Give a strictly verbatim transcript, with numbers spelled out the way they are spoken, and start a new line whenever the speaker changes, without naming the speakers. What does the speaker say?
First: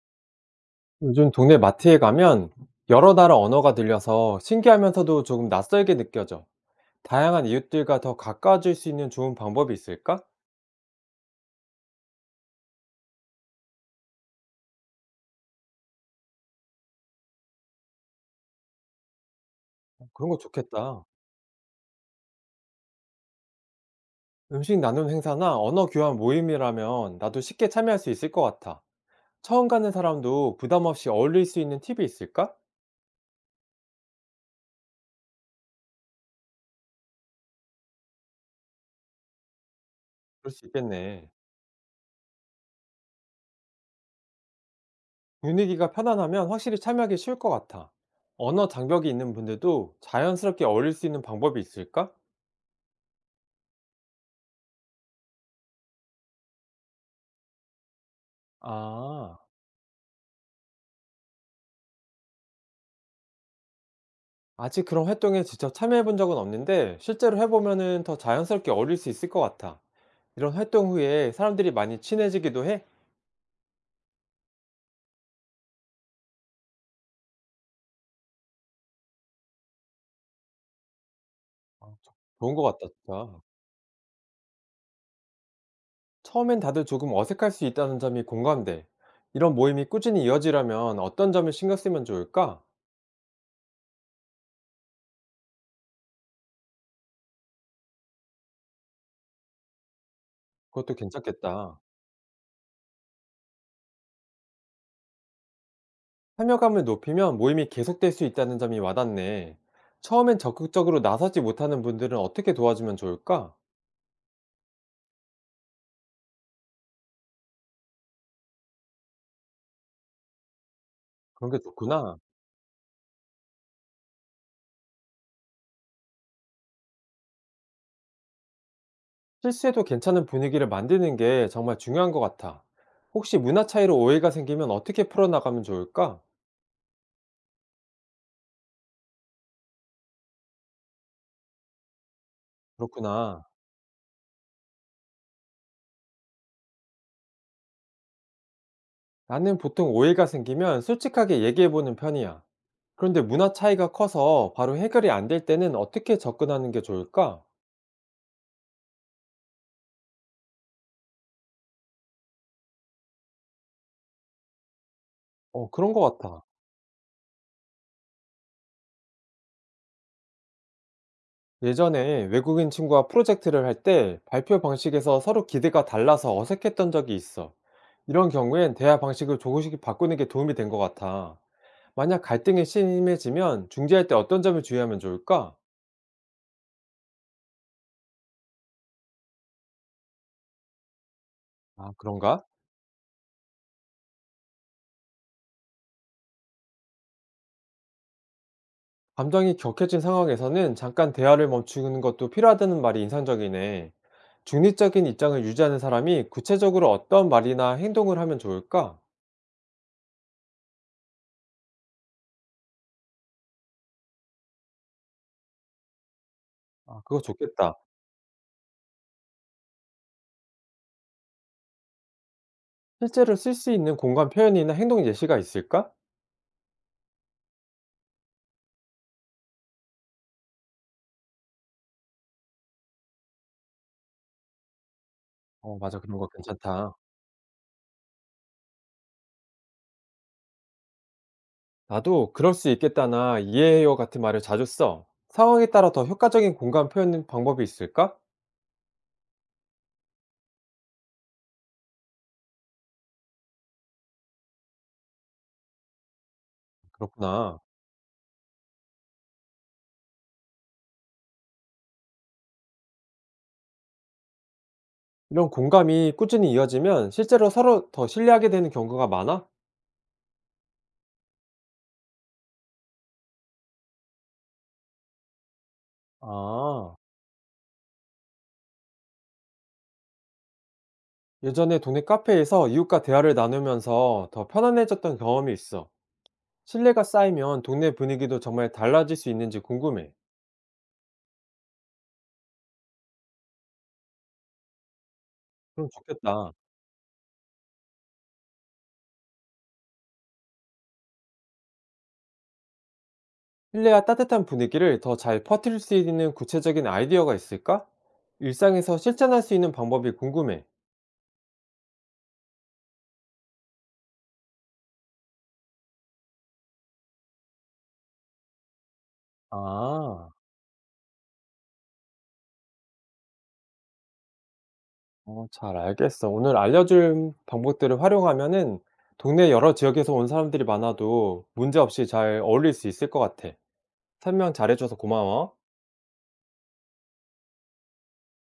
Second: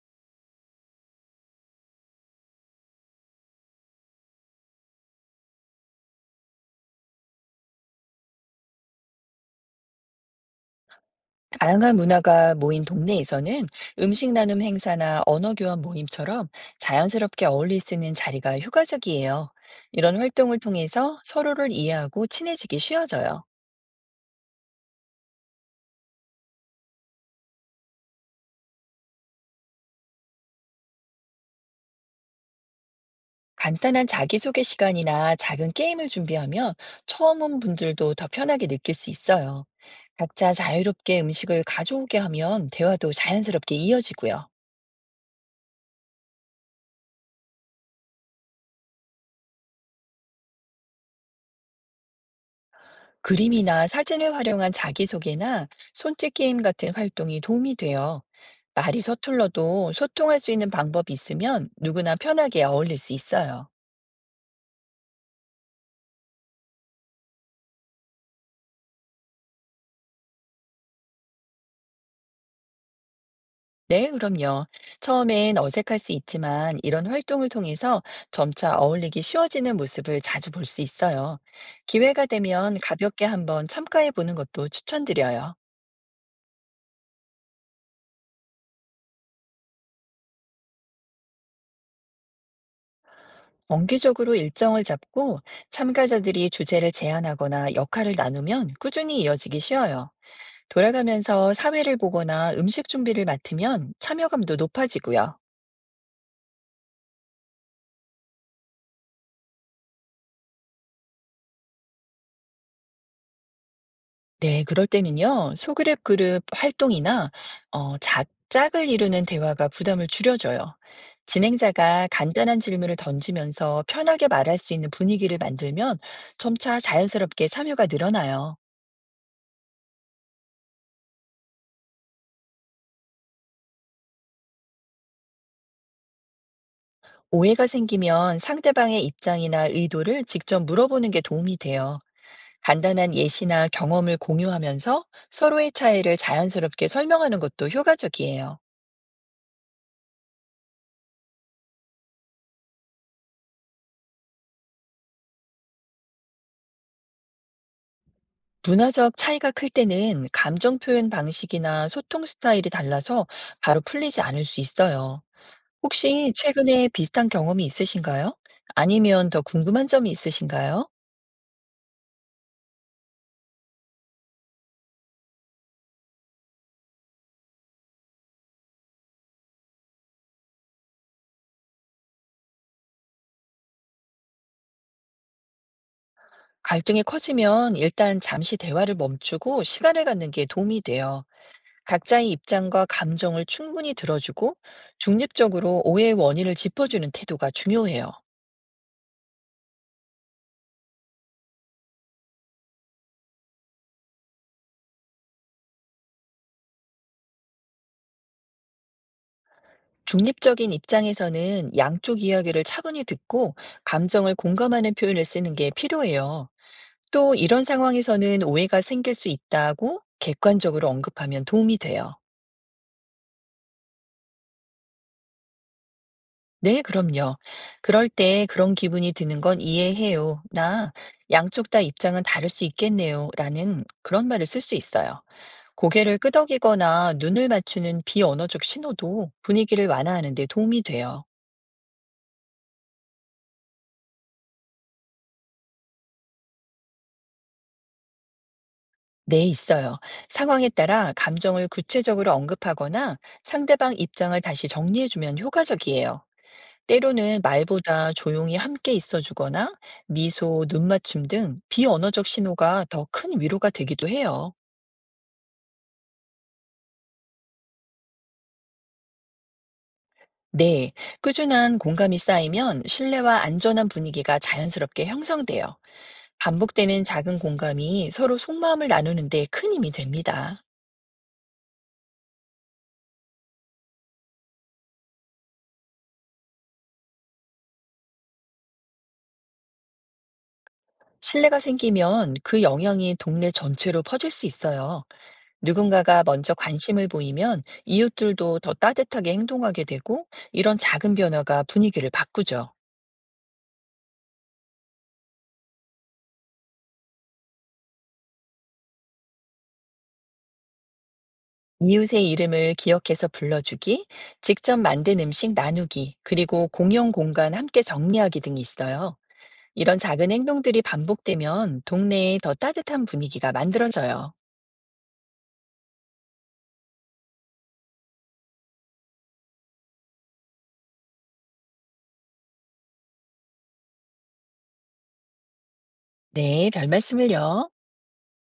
요즘 동네 마트에 가면 여러 나라 언어가 들려서 신기하면서도 조금 낯설게 느껴져. 다양한 이웃들과 더 가까워질 수 있는 좋은 방법이 있을까?
다양한 문화가 모인 동네에서는 음식 나눔 행사나 언어 교환 모임처럼 자연스럽게 어울릴 수 있는 자리가 효과적이에요.
어,
이런
그런 거
활동을
좋겠다.
통해서 서로를 이해하고 친해지기 쉬워져요.
음식 나눔 행사나 언어 교환 모임이라면 나도 쉽게 참여할 수 있을 것 같아. 처음 가는 사람도 부담 없이 어울릴 수 있는 팁이 있을까?
간단한 자기소개 시간이나 작은 게임을 준비하면 처음 온 분들도 더 편하게 느낄 수 있어요.
그럴
각자
수
자유롭게
있겠네.
음식을 가져오게 하면 대화도 자연스럽게 이어지고요.
분위기가 편안하면 확실히 참여하기 쉬울 것 같아. 언어 장벽이 있는 분들도 자연스럽게 어울릴 수 있는 방법이 있을까?
그림이나 사진을 활용한 자기소개나 손짓 게임 같은 활동이 도움이 돼요. 말이
아.
서툴러도 소통할 수 있는 방법이 있으면 누구나 편하게 어울릴 수 있어요.
아직 그런 활동에 직접 참여해 본 적은 없는데 실제로 해보면은 더 자연스럽게 어울릴 수 있을 것 같아. 이런 활동 후에 사람들이 많이 친해지기도 해?
네, 그럼요. 처음엔 어색할 수 있지만 이런 활동을 통해서 점차 어울리기 쉬워지는 모습을 자주 볼 수 있어요.
아, 저-
기회가
좋은 것
되면
같다,
가볍게
진짜.
한번 참가해 보는 것도 추천드려요.
처음엔 다들 조금 어색할 수 있다는 점이 공감돼. 이런 모임이 꾸준히 이어지려면 어떤 점을 신경 쓰면 좋을까?
정기적으로 일정을 잡고 참가자들이 주제를 제안하거나 역할을 나누면 꾸준히 이어지기 쉬워요.
그것도
돌아가면서
괜찮겠다.
사회를 보거나 음식 준비를 맡으면 참여감도 높아지고요.
참여감을 높이면 모임이 계속될 수 있다는 점이 와닿네. 처음엔 적극적으로 나서지 못하는 분들은 어떻게 도와주면 좋을까?
네, 그럴 때는요, 소그룹 그룹 활동이나, 어, 작, 짝을 이루는 대화가 부담을 줄여줘요.
그런 게
진행자가
좋구나.
간단한 질문을 던지면서 편하게 말할 수 있는 분위기를 만들면 점차 자연스럽게 참여가 늘어나요.
실수해도 괜찮은 분위기를 만드는 게 정말 중요한 것 같아. 혹시 문화 차이로 오해가 생기면 어떻게 풀어나가면 좋을까?
오해가 생기면 상대방의 입장이나 의도를 직접 물어보는 게 도움이 돼요. 간단한
그렇구나.
예시나 경험을 공유하면서 서로의 차이를 자연스럽게 설명하는 것도 효과적이에요.
나는 보통 오해가 생기면 솔직하게 얘기해보는 편이야. 그런데 문화 차이가 커서 바로 해결이 안 될 때는 어떻게 접근하는 게 좋을까?
문화적 차이가 클 때는 감정 표현 방식이나 소통 스타일이 달라서 바로 풀리지 않을 수 있어요.
어, 그런 것
혹시
같아.
최근에 비슷한 경험이 있으신가요? 아니면 더 궁금한 점이 있으신가요?
예전에 외국인 친구와 프로젝트를 할 때 발표 방식에서 서로 기대가 달라서 어색했던 적이 있어. 이런 경우엔 대화 방식을 조금씩 바꾸는 게 도움이 된 것 같아. 만약 갈등이 심해지면 중재할 때 어떤 점을 주의하면 좋을까?
갈등이 커지면 일단 잠시 대화를 멈추고 시간을 갖는 게 도움이 돼요.
아,
각자의
그런가?
입장과 감정을 충분히 들어주고 중립적으로 오해의 원인을 짚어주는 태도가 중요해요.
감정이 격해진 상황에서는 잠깐 대화를 멈추는 것도 필요하다는 말이 인상적이네. 중립적인 입장을 유지하는 사람이 구체적으로 어떤 말이나 행동을 하면 좋을까?
중립적인 입장에서는 양쪽 이야기를 차분히 듣고 감정을 공감하는 표현을 쓰는 게 필요해요.
아, 그거
또 이런
좋겠다.
상황에서는 오해가 생길 수 있다고 객관적으로 언급하면 도움이 돼요.
실제로 쓸 수 있는 공감 표현이나 행동 예시가 있을까?
네, 그럼요. "그럴 때 그런 기분이 드는 건 이해해요. 나 양쪽 다 입장은 다를 수 있겠네요. 라는 그런 말을 쓸 수 있어요.
어, 맞아. 그런
고개를
거 괜찮다.
끄덕이거나 눈을 맞추는 비언어적 신호도 분위기를 완화하는 데 도움이 돼요.
나도 그럴 수 있겠다나 이해해요 같은 말을 자주 써. 상황에 따라 더 효과적인 공감 표현 방법이 있을까?
네, 있어요. 상황에 따라 감정을 구체적으로 언급하거나 상대방 입장을 다시 정리해주면 효과적이에요. 때로는
그렇구나.
말보다 조용히 함께 있어주거나 미소, 눈맞춤 등 비언어적 신호가 더 큰 위로가 되기도 해요.
이런 공감이 꾸준히 이어지면 실제로 서로 더 신뢰하게 되는 경우가 많아?
네, 꾸준한 공감이 쌓이면 신뢰와 안전한 분위기가 자연스럽게 형성돼요.
아,
반복되는 작은 공감이 서로 속마음을 나누는데 큰 힘이 됩니다.
예전에 동네 카페에서 이웃과 대화를 나누면서 더 편안해졌던 경험이 있어. 신뢰가 쌓이면 동네 분위기도 정말 달라질 수 있는지 궁금해.
신뢰가 생기면 그 영향이 동네 전체로 퍼질 수 있어요.
그럼
누군가가
좋겠다.
먼저 관심을 보이면 이웃들도 더 따뜻하게 행동하게 되고 이런 작은 변화가 분위기를 바꾸죠.
신뢰와 따뜻한 분위기를 더 잘 퍼뜨릴 수 있는 구체적인 아이디어가 있을까? 일상에서 실천할 수 있는 방법이 궁금해.
이웃의 이름을 기억해서 불러주기, 직접 만든 음식 나누기, 그리고 공용 공간 함께 정리하기 등이 있어요. 이런 작은
아.
행동들이 반복되면 동네에 더 따뜻한 분위기가 만들어져요.
어, 잘 알겠어. 오늘 알려준 방법들을 활용하면은 동네 여러 지역에서 온 사람들이 많아도 문제없이 잘 어울릴 수 있을 것 같아. 설명 잘해줘서 고마워.
네, 별 말씀을요.